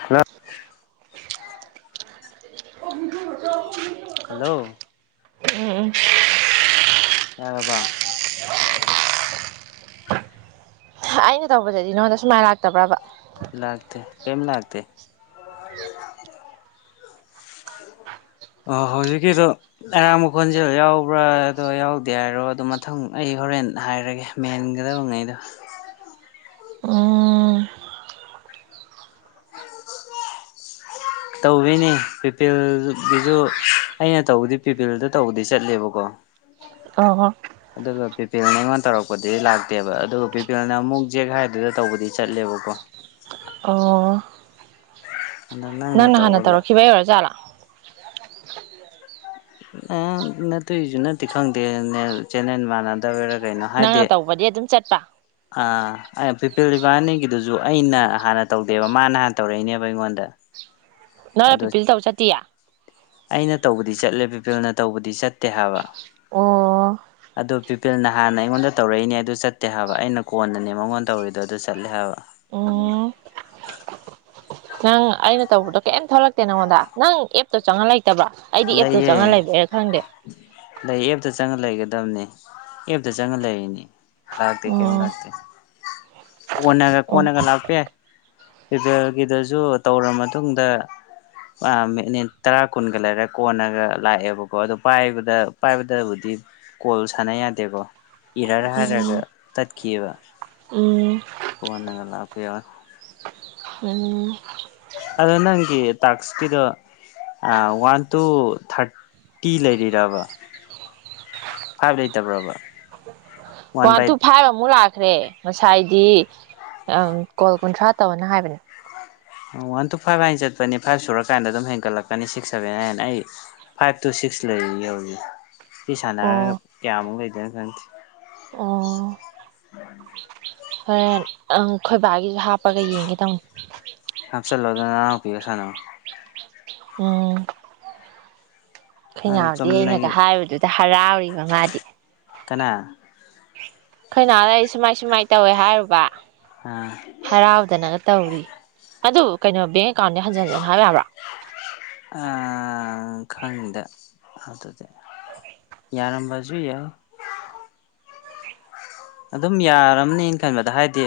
hello ꯑꯣꯖ ꯑꯣ hello ꯎꯝ ꯑꯕ ꯑꯩꯅ ꯇꯧꯕꯗꯗꯤ ꯅꯣꯟꯗ ꯁꯨꯃꯥꯏꯅ ꯂꯥꯛꯇꯕ꯭ꯔꯕ ꯂꯥꯛꯇ ꯀ ꯂꯥꯛꯇ ꯑꯣ ꯍꯧꯖꯤꯛꯀꯤꯗꯣ ꯑꯔꯥꯡꯕꯣꯟꯁꯦꯜ ꯌꯥꯎꯕ꯭ꯔꯥ ꯑꯗꯣ ꯌꯥꯎꯗꯦ ꯍꯥꯏꯔꯣ ꯑꯗꯣ ꯃꯊꯪ ꯑꯩ ꯍꯣꯔꯦꯟ ꯍꯥꯏꯔꯒꯦ ꯃꯦꯟꯒꯗꯕꯉꯩꯗꯣ ꯎꯝ ꯇꯧꯤꯅꯦ ꯄꯤꯄꯜꯒꯤꯁꯨ ꯑꯩꯅ ꯇꯧꯕꯗꯤ ꯄꯤꯄꯜꯗ ꯇꯧꯕꯗꯤ ꯆꯠꯂꯦꯕꯀꯣ ꯑꯣ ꯑꯗꯨꯒ ꯄꯤꯄꯤꯜꯅ ꯑꯩꯉꯣꯟꯗ ꯇꯧꯔꯛꯄꯗꯤ ꯂꯥꯛꯇꯦꯕ ꯑꯗꯨꯒ ꯄꯤꯄꯜꯅ ꯑꯃꯨꯛ ꯖꯦꯛ ꯍꯥꯏꯗꯨꯗ ꯇꯧꯕꯗꯤ ꯆꯠꯂꯦꯕꯀꯣ ꯑꯣ ꯑꯗꯣ ꯅꯪꯅ ꯍꯥꯟꯅ ꯇꯧꯕ ꯇꯧꯔꯛꯈꯤꯕ ꯌꯔꯣꯖꯥꯠꯂꯥ ꯑ ꯅꯠꯇꯣꯏꯁꯨ ꯅꯠꯇꯦ ꯈꯪꯗꯦ ꯆꯦꯟꯅꯦꯟ ꯃꯥꯟꯅꯗꯕꯔ ꯀꯩꯅꯣ ꯅꯪꯅ ꯇꯧꯕꯗꯤ ꯑꯗꯨꯝ ꯆꯠꯄ ꯍꯥꯏꯗꯤ ꯄꯤꯂꯤꯕꯥꯅꯤꯒꯤꯗꯨꯁꯨ ꯑꯩꯅ ꯍꯥꯟꯅ ꯇꯧꯗꯦꯕ ꯃꯥꯅ ꯍꯥꯟꯅ ꯇꯧꯔꯛꯏꯅꯦꯕ ꯑꯩꯉꯣꯟꯗ ꯅꯔ ꯑꯗꯣ ꯄꯤꯄꯤꯜ ꯇꯧ ꯆꯠꯇꯤꯌꯥ ꯑꯩꯅ ꯇꯧꯕꯗꯤ ꯆꯠꯂꯦ ꯄꯕꯤꯄꯜꯅ ꯇꯧꯕꯗꯤ ꯆꯠꯇꯦ ꯍꯥꯏꯕ ꯑꯣ ꯏꯄꯤꯜꯅ ꯍꯥꯟꯅ ꯑꯩꯉꯣꯟꯗ ꯇꯧꯔꯛꯏꯅꯦ ꯑꯗꯨ ꯆꯠꯇꯦ ꯍꯥꯏꯕ ꯑꯩꯅ ꯀꯣꯟꯅꯅꯦ ꯃꯉꯣꯟꯗ ꯇꯧꯔꯤꯗꯣ ꯑꯗꯨ ꯆꯠꯂꯦ ꯍꯥꯏꯕ ꯎꯝ ꯅꯉꯣꯟꯗ ꯅꯪ ꯑꯦꯞꯇꯣ ꯆꯪꯉ ꯂ ꯂꯩ ꯅꯠꯇꯕ ꯑꯩꯗꯤ ꯑꯦꯞꯇꯨ ꯂꯩꯌꯦ ꯆꯪꯍꯟ ꯂꯩꯕ꯭ꯔꯦꯅ ꯈꯪꯗꯦ ꯂꯩꯒꯗꯕꯅꯦ ꯑꯞꯇ ꯆꯪꯉ ꯂꯩꯔꯤꯅꯤ ꯍꯔꯥꯎ ꯇ ꯀ ꯎꯝ ꯂꯇ ꯀꯅꯒ ꯎꯝ ꯀꯅꯒ ꯂꯥꯛꯄꯦ ꯏꯄꯦꯜꯒꯤꯗꯁꯨ ꯇꯧꯔꯕ ꯃꯇꯨꯡꯗ ꯃꯤꯅꯤꯠ ꯇꯔꯥ ꯀꯨꯟꯒ ꯂꯩꯔ ꯀꯣꯟꯅꯒ ꯂꯥꯛꯑꯦꯕꯀꯣ ꯑꯣ ꯄꯥꯏꯕꯗ ꯄꯥꯏꯕꯗꯕꯨꯗꯤ ꯀꯣꯜ ꯁꯥꯟꯅ ꯌꯥꯗꯦꯀꯣ ꯏꯔꯔ ꯍꯥꯏꯔꯒ ꯎꯝ ꯇꯠꯈꯤꯕ ꯎꯝ ꯀꯣꯟꯅꯒ ꯂꯥꯛꯄꯤ ꯌꯥ ꯑꯗꯨ ꯑꯗꯣ ꯅꯪꯒꯤ ꯇꯥꯛꯁꯀꯤꯗꯣ ꯋꯥꯟ ꯇꯨ ꯊꯥꯔꯇꯤ ꯂꯩꯔꯤꯔꯕ ꯐꯥꯏꯚ ꯂꯩꯇꯕ꯭ꯔꯣꯕ ꯋꯥꯟ ꯕꯥꯏ ꯈ꯭ꯔꯦ ꯉꯁꯥꯏꯗꯤ ꯀꯣꯜ ꯀꯨꯟꯊ꯭ꯔꯥ ꯇꯧꯅ ꯍꯥꯏꯕꯅꯦ ꯋꯥꯟ ꯇꯨ ꯐꯥꯏꯚ ꯍꯥꯏꯅ ꯆꯠꯄꯅꯤ ꯐꯥꯏꯚ ꯁꯨꯔꯀꯥꯟꯗ ꯑꯗꯨꯝ ꯍꯦꯟꯒꯠꯂꯛꯀꯅꯤ ꯁꯤꯛꯁ ꯁꯚꯦꯟ ꯏꯟ ꯑꯩ ꯐꯥꯏꯚ ꯇꯨ ꯁꯤꯛꯁ ꯂꯩꯔꯤ ꯌꯧꯔꯤ ꯐ ꯁꯥꯟꯅꯔꯒ ꯑꯣ ꯀꯌꯥꯃꯨꯛ ꯂꯩꯦ ꯁꯤ ꯎꯝ ꯑꯣ ꯍꯣꯔꯦꯟ ꯑꯪ ꯈꯣꯏꯕꯥꯒꯤꯁꯨ ꯍꯥꯞꯄꯒ ꯌꯦꯡꯒꯦ ꯇꯃ ꯍꯥꯞꯆꯜꯂꯣꯗꯅ ꯅꯅꯥꯄꯤꯒ ꯁꯥꯅꯧ ꯎꯝ ꯈꯣꯢꯅꯥꯎꯗꯤ ꯑꯩꯅꯒ ꯆꯨꯝꯅꯒꯤ ꯍꯥꯏꯕꯗꯨꯗ ꯍꯔꯥꯎꯔꯤꯕ ꯃꯥꯗꯤ ꯀꯅꯥ ꯈꯣꯏꯅꯥꯎ ꯑꯩ ꯁꯨꯃꯥꯏ ꯁꯨꯃꯥꯏꯅ ꯇꯧꯋꯦ ꯍꯥꯏꯔꯨꯕ ꯍꯔꯥꯎꯗꯅꯒ ꯑ ꯇꯧꯔꯤ ꯑꯗꯨ ꯀꯩꯅꯣ ꯕꯦꯡ ꯀꯥꯅꯦ ꯍꯟꯖꯤꯟ ꯍꯟꯖꯤꯟ ꯍꯥꯕ ꯌꯥꯕ꯭ꯔꯥ ꯈꯪꯗꯦ ꯑꯗꯨꯗꯤ ꯌꯥꯔꯝꯕꯁꯨ ꯌꯥꯏ ꯑꯗꯨꯝ ꯌꯥꯔꯝꯅꯦꯅ ꯈꯟꯕꯗ ꯍꯥꯏꯗꯤ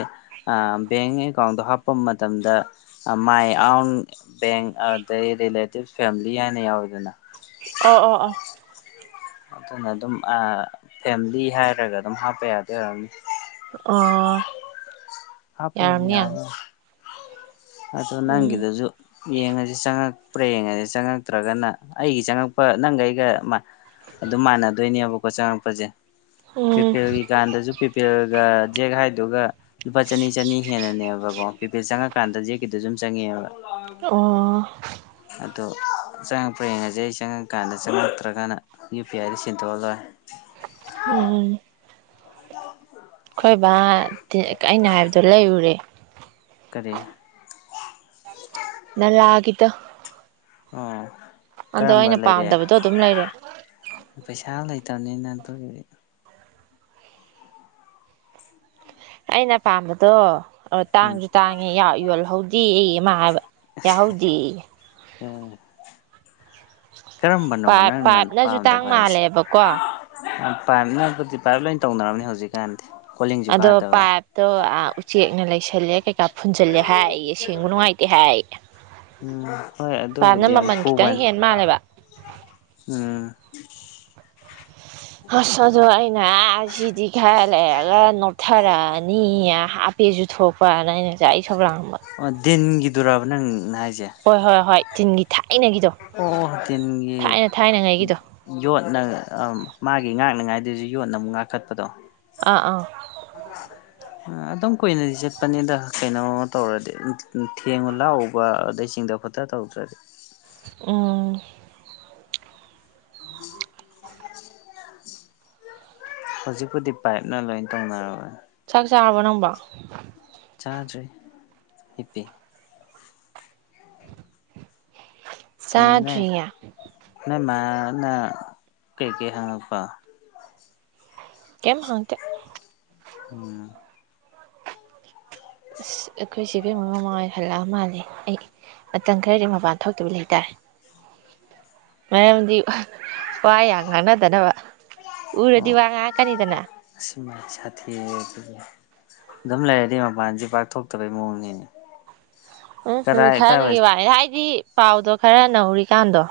ꯕꯦꯡ ꯑꯦꯀꯥꯎꯟꯗꯣ ꯍꯥꯞꯄ ꯃꯇꯝꯗ ꯃꯥꯏ ꯑꯥꯎꯟ ꯕꯦꯡ ꯑꯗꯩ ꯔꯤꯂꯦꯇꯤꯞ ꯐꯦꯂꯤ ꯍꯥꯏꯅ ꯌꯥꯎꯋꯦꯗꯅ ꯑꯣ ꯑꯣ ꯑꯣ ꯑꯗꯨꯅ ꯑꯗꯨꯝ ꯑ ꯐꯦꯝꯂꯤ ꯍꯥꯏꯔꯒ ꯑꯗꯨꯝ ꯍꯥꯞꯄ ꯌꯥꯗꯣꯏ ꯑꯣꯏꯔꯝꯅꯤ ꯑ ꯍꯥꯄꯦ ꯌꯥꯕ ꯑꯗꯣ ꯎꯝ ꯅꯪꯒꯤꯗꯨꯁꯨ ꯌꯦꯡꯉꯁꯤ ꯆꯉꯛ ꯄ꯭ꯔ ꯌꯦꯡꯉꯁꯦ ꯆꯪꯉꯛꯇ꯭ꯔꯒꯅ ꯑꯩꯒꯤ ꯆꯪꯉꯛꯄ ꯅꯪꯒ ꯑꯩꯒ ꯑꯗꯨꯝ ꯃꯥꯟꯅꯗꯣꯏꯅꯦꯕꯀꯣ ꯆꯪꯉꯛꯄꯁꯦ ꯎꯝ ꯄꯤꯄꯜꯒꯤ ꯀꯥꯟꯗꯁꯨ ꯄꯤꯞ ꯄꯤꯜꯒ ꯖꯦꯛ ꯍꯥꯏꯗꯨꯒ ꯂꯨꯄꯥ ꯆꯅꯤ ꯆꯅꯤ ꯍꯦꯟꯅꯅꯦꯕꯀꯣ ꯄꯤꯄꯦ ꯆꯪꯉꯀꯥꯟꯗ ꯖꯦꯛꯀꯤꯗꯨꯣ ꯑꯗꯨꯨꯝ ꯆꯪꯉꯦꯕ ꯑꯣ ꯑꯗꯨ ꯆꯪꯉꯛꯄ ꯌꯦꯡꯉꯁꯦ ꯑꯩ ꯆꯪꯉꯛꯀꯥꯟꯗ ꯆꯪꯉꯛꯇ꯭ꯔꯒꯅ ꯌꯨ ꯄꯤ ꯑꯥꯏꯗ ꯁꯤꯟꯗꯣꯛꯑ ꯂꯣꯏꯔꯦ ꯎꯝ ꯈꯣꯏ ꯕꯥ ꯑꯩꯅ ꯍꯥꯏꯕꯗꯣ ꯂꯩꯔꯨꯔꯦ ꯀꯔꯤ ꯅꯂꯥꯒꯤꯗꯣ ꯑ ꯑꯗꯣ ꯑꯩꯅ ꯄꯥꯝꯗꯕꯗꯣ ꯑꯗꯨꯝ ꯂꯩꯔꯦ ꯇꯅꯤ ꯅ ꯇꯒꯦ ꯑꯩꯅ ꯄꯥꯝꯕꯗꯣ ꯑꯣ ꯎꯝ ꯇꯥꯡꯁꯨ ꯇꯥꯡꯉꯦ ꯌꯥ ꯌꯣꯜꯍꯧꯗꯦꯌꯦ ꯃꯥ ꯍꯥꯏꯕ ꯌꯥꯍꯧꯗꯦ ꯎꯝ ꯄꯥꯏ ꯄꯥꯏꯞꯅꯁꯨ ꯇꯥꯡ ꯃꯥꯜꯂꯦꯕꯀꯣ ꯄꯥꯏꯝꯅꯕꯨꯗꯤ ꯄꯥꯏꯔꯞ ꯂꯣꯏꯅ ꯇꯧꯅꯔꯔꯕꯅꯤ ꯍꯧꯖꯤꯛꯀꯥꯟꯗꯤ ꯀꯣꯂꯤꯡꯁꯨ ꯑꯗꯣ ꯀꯥꯗꯕ ꯄꯥꯏꯞꯇꯣ ꯑ ꯎꯆꯤ ꯆꯦꯛꯅ ꯂꯩꯁꯜꯂꯦ ꯀꯩꯀꯥ ꯐꯨꯟꯖꯜꯂꯦ ꯍꯥꯏꯌꯦꯌꯦ ꯁꯦꯡꯕ ꯅꯨꯡꯉꯥꯏꯇꯦ ꯍꯥꯏ ꯎꯝ ꯍꯣꯏ ꯄꯝꯅ ꯑꯗꯨꯕꯨꯗꯤ ꯌꯥꯝ ꯃꯃꯜ ꯈꯤꯇꯪ ꯈꯨꯕꯅꯤ ꯍꯦ ꯃꯥꯜꯂꯦꯕ ꯎ ꯍꯁꯗꯥꯏꯅ ꯁꯤꯗꯤꯤ ꯈꯥꯏ ꯂꯩꯔꯒ ꯅꯣꯛꯊꯔꯛꯑꯅꯤ ꯍꯥꯞꯄꯦꯁꯨ ꯊꯣꯛꯄꯅ ꯑꯩꯅ ꯉꯁꯥꯏꯦ ꯃꯦ ꯑꯗꯨꯔꯕ ꯅꯪ ꯉ ꯍꯣꯏ ꯍꯣꯏ ꯍꯣꯏ ꯆꯤꯟꯒꯤ ꯑꯣ ꯇꯤꯟꯒꯤ ꯊꯥꯏꯅ ꯊꯥꯏꯅꯉꯩꯒꯤꯗꯣ ꯌꯣꯠꯅ ꯃꯥꯒꯤ ꯉꯥꯛꯅꯉꯥꯏ ꯑꯗꯨꯁꯨ ꯌꯣꯟꯅ ꯑꯃꯨꯛ ꯉꯥꯛꯈꯠꯄꯗꯣ ꯑꯥ ꯑꯥ ꯑꯗꯨꯝ ꯀꯨꯏꯅꯗꯤ ꯆꯠꯄꯅꯤꯗ ꯀꯩꯅꯣꯝꯃ ꯇꯧꯔꯗꯤ ꯊꯦꯡꯉꯨ ꯂꯥꯛꯎꯕ ꯑꯗꯩꯁꯤꯡꯗ ꯈꯨꯠꯇ ꯇꯧꯗ꯭ꯔꯗꯤ ꯎꯝ ꯑ ꯍꯧꯖꯤꯛꯄꯨꯗꯤ ꯄꯥꯏꯞꯅ ꯂꯣꯏ ꯇꯧꯅꯔꯣꯏ ꯆꯥꯕ ꯅꯕ ꯆꯥ꯭ꯔ ꯍꯤꯄꯦ ꯆꯖꯔꯤꯌꯥ ꯅ ꯃꯥꯅ ꯀꯩꯀꯩ ꯍꯪꯉꯛꯄ ꯀꯦꯝ ꯍꯇꯦ ꯎꯝ ꯑꯁ ꯑꯩꯈꯣꯏ ꯁꯤꯕꯦꯝ ꯃꯃꯥꯡ ꯑꯣꯏ ꯍꯜꯂꯛꯑ ꯃꯥꯜꯂꯦ ꯑꯩ ꯃꯇꯝ ꯈꯔꯗꯤ ꯃꯄꯥꯟ ꯊꯣꯛꯇꯕ ꯂꯩꯇꯥꯔꯦ ꯃꯗꯤ ꯋꯥ ꯌꯥꯝ ꯉꯥꯡꯅꯗꯅꯕ ꯎꯔꯗꯤ ꯑꯣ ꯋꯥ ꯉꯥꯛꯀꯅꯤꯗꯅ ꯑꯁꯤ ꯁꯥꯊꯤ ꯑꯗꯨꯝ ꯂꯩꯔꯗꯤ ꯃꯄꯥꯟꯁꯦ ꯄꯥꯛꯊꯣꯛꯇꯕꯩ ꯃꯑꯣꯡꯅꯤꯅꯦ ꯎꯝꯃꯤ ꯀꯗꯥꯏ ꯊꯥꯏꯅꯤ ꯀꯥꯏꯋꯥꯏ ꯋꯥꯚꯏ ꯍꯥꯏꯗꯤ ꯄꯥꯎꯗꯣ ꯈꯔ ꯅꯧꯔꯤ ꯖꯤ ꯀꯥꯟꯗꯣ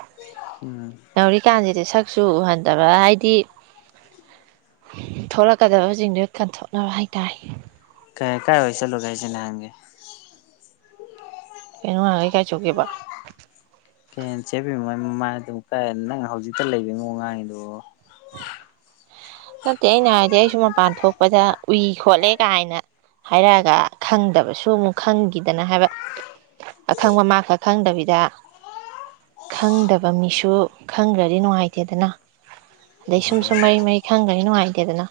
ꯎꯝ ꯌꯥꯎꯔꯤꯀꯥꯟꯁꯤꯗꯤ ꯁꯛ ꯁꯨ ꯎꯍꯟꯗꯕ ꯍꯥꯏꯗꯤ ꯊꯣꯛꯂꯛꯀꯗꯕꯁꯤꯡꯗꯨꯣ ꯀꯟꯊꯣꯛꯅꯕ ꯍꯥꯏꯇꯥꯔꯦ ꯀ ꯀꯥꯏ ꯑꯣꯏꯩꯁꯥ ꯂꯧꯒꯥꯏꯁꯦ ꯅꯍꯥꯡꯒꯦ ꯀꯩꯅꯩ ꯀ ꯆꯒꯦꯕ ꯀ ꯆꯦꯕꯤ ꯃꯃ ꯑꯗꯨꯝ ꯀꯥꯏ ꯅꯪꯅ ꯍꯧꯖꯤꯛꯇ ꯂꯩꯕꯅꯣꯉꯥꯡꯉꯤꯗꯣ ꯅꯠꯇꯦ ꯑꯩꯅ ꯍꯥꯏꯔꯗꯤ ꯑꯩꯁꯨ ꯃꯄꯥꯟ ꯊꯣꯛꯄꯗ ꯎꯏ ꯈꯣꯠꯂꯦ ꯀꯥꯏꯅ ꯍꯥꯏꯔꯛꯑꯒ ꯈꯪꯗꯕꯁꯨ ꯑꯃꯨꯛ ꯈꯪꯈꯤꯗꯅ ꯍꯥꯏꯕ ꯑꯈꯪꯕ ꯃꯥ ꯈꯛ ꯈꯪꯗꯕꯤꯗ ꯈꯪꯗꯕ ꯃꯤꯁꯨ ꯈꯪꯈ꯭ꯔꯗꯤ ꯅꯨꯡꯉꯥꯏꯇꯦꯗꯅ ꯑꯗꯩ ꯁꯨꯝ ꯁꯨꯝ ꯃꯩ ꯃꯩ ꯈꯪꯒꯅꯤ ꯅꯨꯡꯉꯥꯏ ꯇꯦꯗꯅ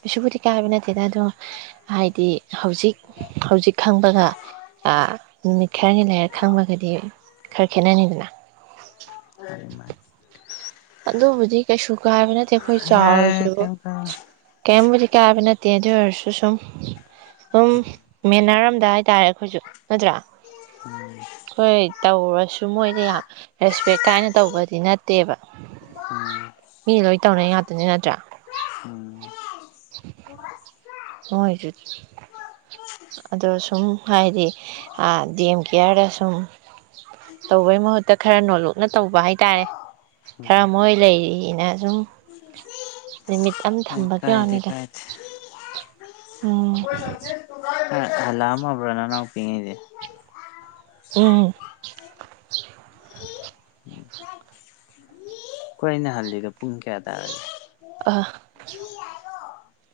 ꯀꯩꯁꯨꯕꯨꯗꯤ ꯀꯥꯏꯕ ꯅꯠꯇꯦꯗ ꯑꯗꯣ ꯍꯥꯏꯗꯤ ꯍꯧꯖꯤꯛ ꯍꯧꯖꯤꯛ ꯈꯪꯕꯒ ꯅꯨꯃꯤꯠ ꯈꯔꯅꯤ ꯂꯩꯔ ꯈꯪꯕꯒꯗꯤ ꯈꯔ ꯈꯦꯠꯅꯅꯤꯗꯅ ꯎꯝ ꯑꯗꯨꯕꯨꯗꯤ ꯀꯩꯁꯨ ꯀꯥꯏꯕ ꯅꯠꯇꯦ ꯑꯩꯈꯣꯏ ꯌꯥꯏ ꯆꯥꯎꯔꯁꯨ ꯀꯩꯝ ꯈꯜꯂꯨꯅꯨ ꯀꯔꯤꯝꯕꯨꯗꯤ ꯀꯥꯏꯕ ꯅꯠꯇꯦ ꯑꯗꯨ ꯑꯣꯏꯔꯁꯨ ꯁꯨꯝ ꯁꯨꯝ ꯃꯦꯅꯔ ꯑꯝꯗ ꯍꯥꯏꯇꯥꯔꯦ ꯑꯩꯈꯣꯏꯁꯨ ꯅꯠꯇ꯭ꯔꯥ ꯎꯝ ꯑꯩꯈꯣꯏ ꯇꯧꯔꯁꯨ ꯃꯣꯏꯗ ꯌꯥꯝ ꯔꯦꯁꯄꯦꯛ ꯀꯥꯏꯅ ꯇꯧꯕꯗꯤ ꯅꯠꯇꯦꯕ ꯃꯤ ꯂꯣꯏ ꯇꯧꯅ ꯉꯥꯛꯇꯅꯤ ꯅꯠꯇ꯭ꯔꯥ ꯎꯝ ꯎꯝ [inaudible] ꯍꯣꯏꯁꯨ ꯑꯗꯣ ꯁꯨꯝ ꯍꯥꯏꯗꯤ ꯗꯤ ꯑꯦꯝ ꯀꯦꯌꯥꯔꯗ ꯁꯨꯝ ꯇꯧꯕꯩ ꯃꯍꯨꯠꯇ ꯈꯔ ꯅꯣꯠꯂꯨꯛꯅ ꯇꯧꯕ ꯍꯥꯏ ꯇꯥꯔꯦ ꯎꯝ ꯈꯔ ꯃꯣꯏ ꯂꯩꯔꯤꯅ ꯁꯨꯝ ꯅꯨꯃꯤ ꯌꯥꯝ ꯀꯥꯏ ꯊꯝꯕꯒꯤ ꯀꯥꯏꯗꯦ ꯋꯥꯅꯤꯗ ꯀꯥꯏꯗꯦ ꯑꯣ ꯍꯜꯂꯛꯑꯝꯃꯕꯔꯥ ꯅꯅꯥꯑꯣꯄꯤꯒꯩꯗꯤ ꯎꯝ ꯑꯩꯈꯣꯏ ꯑ ꯅꯍꯜꯂꯤꯗꯣ ꯄꯨꯡ ꯀꯌꯥ ꯇꯥꯔꯒꯦ ꯑ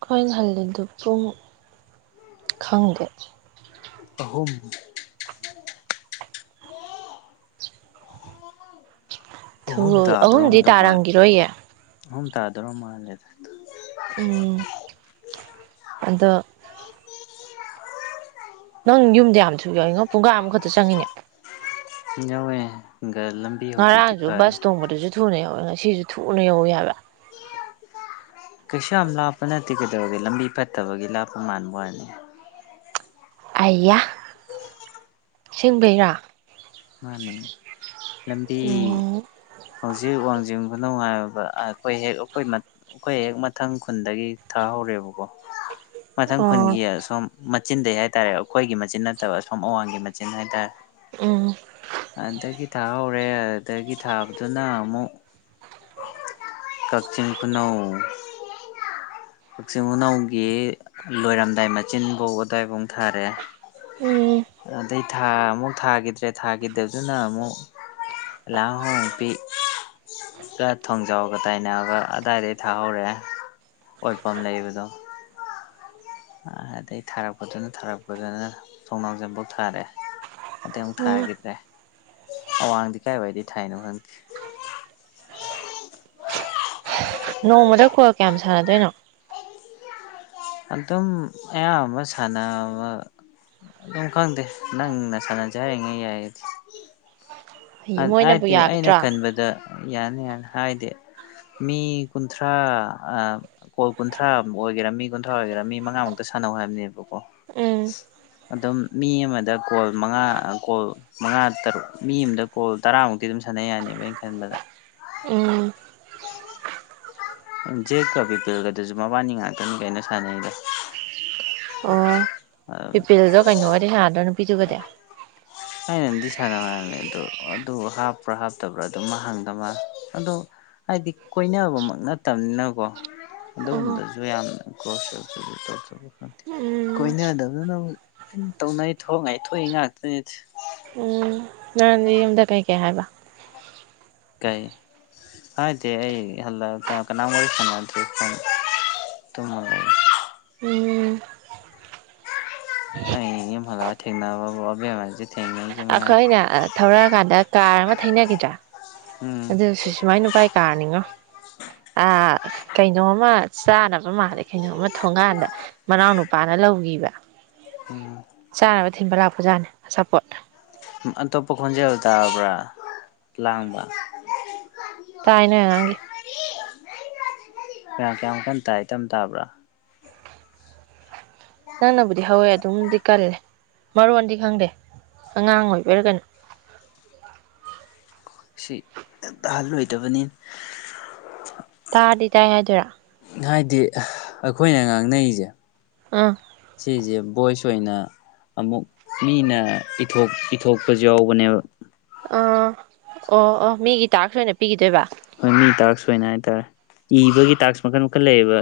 ꯑꯩꯣꯏꯅ ꯍꯜꯂꯤꯗꯨ ꯄꯨꯡ ꯈꯪꯗꯦ ꯑꯍꯨꯝ ꯑꯍꯨꯝ ꯊ ꯑꯍꯨꯝꯗꯤ ꯇꯥꯗꯣꯔꯝꯗꯧ ꯃꯥꯜꯂꯦ ꯇꯥꯔꯝꯈꯤꯔꯣꯏꯌꯦ ꯑꯍꯨꯝ ꯇꯥꯗꯔꯣ ꯃꯥꯜꯂꯦꯗ ꯎꯝ ꯑꯗ ꯅꯪ ꯌꯨꯝꯗ ꯌꯥꯝ ꯊꯨ ꯌꯥꯎꯏꯣ ꯄꯨꯡꯒꯥ ꯑꯃꯈꯛꯇ ꯆꯪꯉꯤꯅꯦ ꯌꯥꯋꯦ ꯉꯔꯥꯡꯁꯨ ꯕꯁ ꯇꯣꯡꯕꯗꯨꯁꯨ ꯊꯨꯅ ꯌꯥꯧꯋ ꯁꯤꯁꯨ ꯊꯨꯅ ꯌꯧ ꯌꯥꯕ ꯀꯩꯁꯨ ꯌꯥꯝ ꯂꯥꯞꯄ ꯅꯠꯇꯦ ꯀꯩꯗꯧꯒꯦ ꯂꯝꯕꯤ ꯐꯠꯇꯕꯒꯤ ꯂꯥꯞꯄ ꯃꯥꯟꯕ ꯋꯥꯅꯤ ꯑꯌꯥ ꯁꯁꯤꯡꯕꯩꯔꯥ ꯃꯥꯅꯤ ꯂꯝꯕꯤ ꯎꯝ ꯍꯧꯖꯤꯛ ꯋꯥꯡꯖꯤꯡ ꯈꯨꯅꯧ ꯍꯥꯏꯔꯕ ꯑꯩꯈꯣꯏ ꯍꯦꯛ ꯑꯩꯈꯣꯏ ꯑꯩꯈꯣꯏ ꯍꯦꯛ ꯃꯊꯪ ꯈꯨꯟꯗꯒꯤ ꯊꯥꯍꯧꯔꯦꯕꯀꯣ ꯃꯊꯪ ꯑꯣ ꯈꯨꯟꯒꯤ ꯁꯣꯝ ꯃꯆꯤꯟꯗꯩ ꯍꯥꯏꯇꯥꯔꯦ ꯑꯩꯈꯣꯏꯒꯤ ꯃꯆꯤꯟ ꯅꯠꯇꯕ ꯑꯁꯣꯝ ꯑꯋꯥꯡꯒꯤ ꯃꯆꯤꯟ ꯍꯥꯏꯇꯥꯔꯦ ꯎꯝ ꯑꯗꯨꯗꯒꯤ ꯊꯥꯍꯧꯔꯦ ꯑꯗꯨꯗꯒꯤ ꯊꯥꯕꯗꯨꯅ ꯑꯃꯨꯛ ꯀꯛꯆꯤꯡ ꯈꯨꯅꯧ ꯀꯛꯆꯤꯡ ꯈꯨꯅꯧꯒꯤ ꯂꯣꯏꯔꯝꯗꯥꯏ ꯃꯆꯤꯟꯐꯧ ꯑꯗꯨꯋꯥꯏꯐꯧ ꯊꯥꯔꯦ ꯎꯝ ꯑꯗꯩ ꯊꯥ ꯑꯃꯨꯛ ꯊꯥꯈꯤꯗ꯭ꯔꯦ ꯊꯥꯈꯤꯗꯕꯗꯨꯅ ꯑꯃꯨꯛ ꯂꯥꯡꯍꯄꯤꯒ ꯊꯣꯡꯖꯥꯎꯒ ꯇꯥꯏꯅꯔꯒ ꯑꯗꯥꯏꯗꯩ ꯊꯥꯍꯧꯔꯛꯑꯦ ꯑꯣꯏꯜ ꯄꯝ ꯂꯩꯕꯗꯣ ꯑꯗꯩ ꯊꯥꯔꯛꯄꯗꯨꯅ ꯊꯥꯔꯛꯄꯗꯨꯅ ꯊꯣꯡꯅꯥꯎꯖꯝꯄꯣꯛ ꯊꯥꯔꯛꯑꯦ ꯑꯗꯩꯨ ꯎꯝ ꯊꯥꯈꯤꯗ꯭ꯔꯦ ꯑꯋꯥꯡꯗꯤ ꯀꯥꯏꯋꯥꯏꯗ ꯊꯥꯏꯅꯣ ꯈꯪꯗꯦ ꯅꯣꯡꯃꯗ ꯈꯨꯣꯏꯜ ꯀꯌꯥꯝ ꯁꯥꯟꯅꯗꯣꯏꯅꯣ ꯑꯗꯨꯝ ꯑꯌꯥꯝꯕ ꯁꯥꯟꯅꯕ ꯑꯗꯨꯝ ꯈꯪꯗꯦ ꯅꯪꯅ ꯁꯥꯟꯅꯖ ꯍꯥꯏꯔꯤꯉꯩ ꯌꯥꯏꯗꯤ ꯃꯣꯏꯅꯕꯨ ꯍꯥꯏꯗꯤ ꯑꯩꯅ ꯌꯥꯒꯗ꯭ꯔꯥ ꯈꯟꯕꯗ ꯌꯥꯅꯤ ꯌꯥꯅꯤ ꯍꯥꯏꯗꯤ ꯃꯤ ꯀꯨꯟꯊ꯭ꯔꯥ ꯀꯣꯜ ꯀꯨꯟꯊ꯭ꯔꯥ ꯑꯣꯏꯒꯦꯔꯥ ꯃꯤ ꯀꯨꯟꯊ꯭ꯔꯥ ꯑꯣꯏꯒꯦꯔꯥ ꯃꯤ ꯃꯉꯥꯃꯨꯛꯇ ꯁꯥꯟꯅꯧ ꯍꯥꯏꯕꯅꯦꯕꯀꯣ ꯎꯝ ꯑꯗꯨꯝ ꯃꯤ ꯑꯃꯗ ꯀꯣꯜ ꯃꯉꯥ ꯀꯣꯜ ꯃꯉꯥ ꯇꯔꯨꯛ ꯃꯤ ꯑꯃꯗ ꯀꯣꯜ ꯇꯔꯥꯃꯨꯛꯇꯤ ꯑꯗꯨꯝ ꯁꯥꯟꯅꯩ ꯌꯥꯅꯦꯕ ꯑꯩꯅ ꯈꯟꯕꯗ ꯎꯝ ꯖꯦꯛꯀꯕꯤꯄꯒ ꯑꯗꯨꯁꯨ ꯃꯕꯥꯅꯤ ꯉꯥꯛꯇꯅꯤ ꯀꯩꯅ ꯁꯥꯟꯅꯩꯗ ꯑꯣ ꯄꯤꯄꯤꯜꯗꯣ ꯀꯩꯅꯣ ꯑꯣꯏꯔ ꯍꯥꯏꯔꯗꯣꯏꯅ ꯄꯤꯖꯒꯗ ꯊꯥꯏꯅꯗꯤ ꯁꯥꯟꯅꯕ ꯉꯂ ꯑꯗꯣ ꯑꯗꯨ ꯍꯥꯞꯄ꯭ꯔꯥ ꯍꯥꯞꯇꯕ꯭ꯔꯥ ꯑꯗꯨꯝ ꯍꯪꯗꯕ ꯃꯥꯜꯂꯦ ꯑꯗꯣ ꯍꯥꯏꯗꯤ ꯀꯣꯏꯅꯕꯃꯛ ꯅꯠꯇꯕꯅꯤꯅꯀꯣ ꯑꯣ ꯑꯗꯨꯒꯨꯝꯕꯗꯁꯨ ꯌꯥꯝꯅ ꯀ꯭ꯂꯣꯁ ꯈ ꯎꯝ ꯀꯣꯏꯅꯗꯕꯗꯅ ꯇꯧꯅꯩ ꯊꯣꯛꯉꯥꯏ ꯊꯣꯛꯏ ꯉꯥꯛꯇꯅꯤ ꯍ ꯅꯗꯤ ꯌꯗ ꯀꯩ ꯀꯦ ꯍꯥꯏꯕ ꯀꯩ ꯍꯥꯏꯗꯤ ꯑꯩ ꯍꯜ ꯀꯅꯥ ꯎꯝ ꯑ ꯃ ꯊꯦꯡꯅꯥꯕꯨ ꯑꯦ ꯑꯩꯈꯣꯏ ꯑꯅ ꯊꯧꯔꯛꯑꯀꯥꯟꯗ ꯀꯥꯔ ꯑꯃ ꯊꯩꯅꯅꯈꯤꯗ꯭ꯔꯥ ꯎꯝ ꯑꯗꯨꯁꯨ ꯁꯨꯃꯥꯏ ꯅꯨꯄꯥꯥꯏ ꯀꯥꯔꯅꯤꯉꯣ ꯑ ꯀꯩꯅꯣꯃ ꯆꯥꯅꯕ ꯃꯥꯜꯂꯦ ꯀꯩꯅꯣꯝꯃ ꯊꯣꯡꯒꯥꯟꯗ ꯃꯅꯥꯎ ꯅꯨꯄꯥꯅ ꯂꯧꯈꯤꯕ ꯎꯝ ꯆꯥꯅꯕ ꯊꯤꯟꯕ ꯂꯥꯛꯄꯖꯥꯅꯤ ꯑꯆꯥꯄꯣꯠꯅꯦ ꯑꯇꯣꯞꯄ ꯈꯣꯟꯖꯦꯜ ꯇꯥꯔꯕ꯭ꯔꯥ ꯂꯥꯡꯕ ꯇꯥꯏ ꯅꯣꯏ ꯑꯉꯥꯡꯒꯤ ꯀꯌꯥ ꯀꯌꯥꯃꯨꯛ ꯀꯟ ꯇ ꯏꯇ ꯇꯥꯕ꯭ꯔꯥ ꯅꯪꯅꯕꯨꯗꯤ ꯍꯧꯋꯦ ꯑꯗꯨꯝꯗꯤ ꯀꯜꯂꯦ ꯃꯔꯣꯟꯗꯤ ꯈꯪꯗꯦ ꯑꯉꯥꯡ ꯑꯣꯏꯕꯤꯔꯒꯅꯣ ꯁꯤ ꯇꯍꯜꯂꯣꯏꯗꯕꯅꯤ ꯇꯥꯔꯗꯤ ꯇꯥꯏ ꯍꯥꯏꯗꯣꯏꯔꯥ ꯍꯥꯏꯗꯤ ꯑꯩꯈꯣꯏꯅ ꯉꯥꯡꯅꯔꯤꯁꯦ ꯑꯥ ꯁꯤ ꯚꯣꯏꯁ ꯑꯣꯏꯅ ꯑꯃꯨꯛ ꯃꯤꯅꯊ ꯏꯊꯣꯛꯄꯁꯨ ꯌꯥꯎꯕꯅꯦꯕ ꯑꯥ ꯑꯣ ꯑꯣ ꯃꯤꯒꯤ ꯇꯥꯔꯁ ꯑꯣꯏꯅ ꯄꯤꯈꯤꯗꯣꯏꯕ ꯍꯣꯏ ꯃꯤ ꯇꯥꯛꯁ ꯑꯣꯏꯅ ꯍꯥꯏꯇꯥꯔꯦ ꯏꯕꯒꯤ ꯇꯥꯛꯁ ꯃꯈꯜ ꯃꯈꯟ ꯂꯩꯌꯦꯕ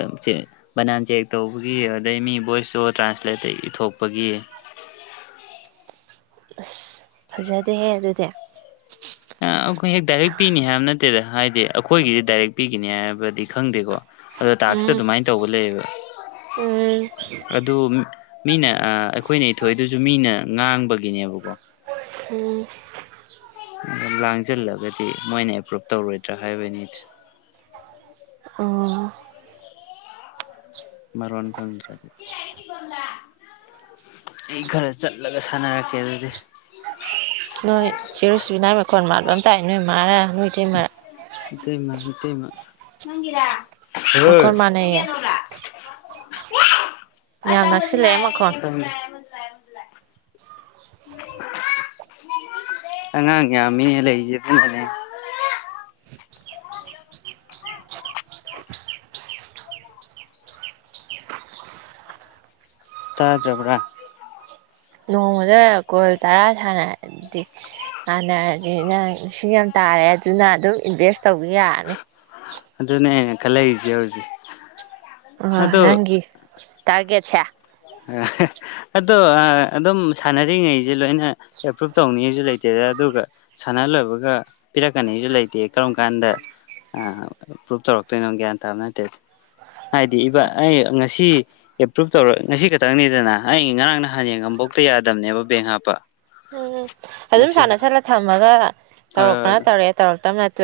ꯕꯅꯥꯟ ꯆꯦꯛ ꯇꯧꯕꯒꯤ ꯑꯗꯩ ꯃꯤ ꯚꯣꯏꯁꯇꯣ ꯇ꯭ꯔꯥꯟꯁꯂꯦꯠꯇ ꯏꯊꯣꯛꯄꯒꯤ ꯑꯁ ꯐꯖꯗꯦꯍꯦ ꯑꯗꯨꯗꯤ ꯑ ꯑꯩꯈꯣꯏ ꯍꯦꯛ ꯗꯥꯏꯔꯦꯛ ꯄꯤꯅꯤ ꯍꯥꯏꯕ ꯅꯠꯇꯦꯗ ꯍꯥꯏꯗꯤ ꯑꯩꯈꯣꯏꯒꯤꯗꯤ ꯗꯥꯏꯔꯦꯛ ꯄꯤꯒꯅꯤ ꯍꯥꯏꯕꯗꯤ ꯈꯪꯗꯦꯀꯣ ꯑꯗꯣ ꯇꯥꯛꯁꯤꯗ ꯎꯝ ꯑꯗꯨꯃꯥꯏꯅ ꯇꯧꯕ ꯂꯩꯌꯦꯕ ꯎꯝ ꯑꯗꯨ ꯃꯤꯅꯦ ꯑꯩꯈꯣꯏꯅ ꯏꯊꯣꯛꯏ ꯑꯗꯨꯁꯨ ꯃꯤꯅ ꯉꯥꯡꯕꯒꯤꯅꯦꯕꯀꯣ ꯎꯝ ꯑꯗꯨ ꯂꯥꯡꯁꯤꯜꯂꯒꯗꯤ ꯃꯣꯏꯅ ꯑꯦꯄ꯭ꯔꯨꯞ ꯇꯧꯔꯣꯏꯗ꯭ꯔꯥ ꯍꯥꯏꯕꯅꯤ ꯑꯣ ꯃꯔꯣꯟ ꯈꯪꯗ꯭ꯔ ꯑꯩ ꯈꯔ ꯆꯠꯂꯒ ꯁꯥꯟꯅꯔꯛꯀꯦ ꯑꯗꯨꯗꯤ ꯅꯣꯏ ꯆꯦꯔꯨꯁꯨ ꯅꯥꯏꯕ ꯃꯈꯣꯟ ꯃꯥꯟꯕꯕ ꯑꯃ ꯇꯥꯏ ꯅꯣꯏ ꯃꯥꯔ ꯅꯣꯏꯗꯤꯩ ꯃꯔ ꯏꯇꯦꯃ ꯏꯇꯦꯃ ꯍ ꯃꯈꯣꯟ ꯃꯥꯟꯅꯩꯌꯦ ꯎ ꯌꯥꯝ ꯅꯛꯁꯤꯜꯂꯛꯑꯦ ꯃꯈꯣꯟ ꯑꯃꯁꯨ ꯑꯉꯥꯡ ꯉꯃꯤ ꯂꯩ ꯂꯩꯖꯅꯦ ꯇꯥꯖꯕꯥ ꯅꯣꯡꯃꯗ ꯀꯣꯜ ꯇꯔꯥ ꯁꯥꯟꯅꯔꯗꯤ ꯁꯥꯟꯅꯔꯅꯤꯅ ꯂꯤꯁꯤꯡ ꯌꯥꯝ ꯇꯥꯔꯦ ꯑꯗꯨꯅ ꯑꯗꯨꯝ ꯏꯟꯚꯦꯁ ꯇꯧꯕ ꯌꯥꯔꯅꯤ ꯑꯗꯨꯅꯦꯅꯦ ꯈꯜꯂꯛꯏꯁꯦ ꯍꯧꯖꯤꯛ ꯑ ꯑꯗꯣ ꯅꯪꯒꯤ ꯇꯔꯒꯦꯠ ꯑ ꯑꯗꯣ ꯑꯗꯨꯝ ꯁꯥꯟꯅꯔꯤꯉꯩꯁꯦ ꯂꯣꯏꯅ ꯑꯦꯄ꯭ꯔꯨꯞ ꯇꯧꯅꯤꯡꯉꯤꯁꯨ ꯂꯩꯇꯦꯗ ꯑꯗꯨꯒ ꯁꯥꯟꯅ ꯂꯣꯏꯕꯒ ꯄꯤꯔꯛꯀꯅꯤꯁꯨ ꯂꯩꯇꯦ ꯀꯔꯝ ꯀꯥꯟꯗ ꯑꯦꯄ꯭ꯔꯨꯞ ꯇꯧꯔꯛꯇꯣꯏꯅꯣ ꯒ꯭ꯌꯥꯟ ꯇꯥꯕ ꯅꯠꯇꯦ ꯍꯥꯏꯗꯤ ꯏꯕꯥ ꯑꯩ ꯉꯁꯤ ꯑꯦꯄ꯭ꯔꯨꯞ ꯇꯧꯔ ꯉꯁꯤ ꯈꯛꯇꯪꯅꯤꯗꯅ ꯑꯩ ꯉꯔꯥꯡ ꯅꯍꯥꯟ ꯉꯝꯕꯣꯛꯇ ꯌꯥꯗꯕꯅꯦꯕ ꯕꯦꯡ ꯍꯥꯞꯄ ꯎꯝ ꯑꯗꯨꯝ ꯉꯁꯤ ꯁꯥꯟꯅ ꯍꯣꯏ ꯁꯠꯂ ꯊꯝꯃꯒ ꯇꯧꯔꯛꯄꯅ ꯇꯧꯔꯛꯑꯦ ꯇꯧꯔꯛꯇꯕ ꯇ ꯑꯗꯨ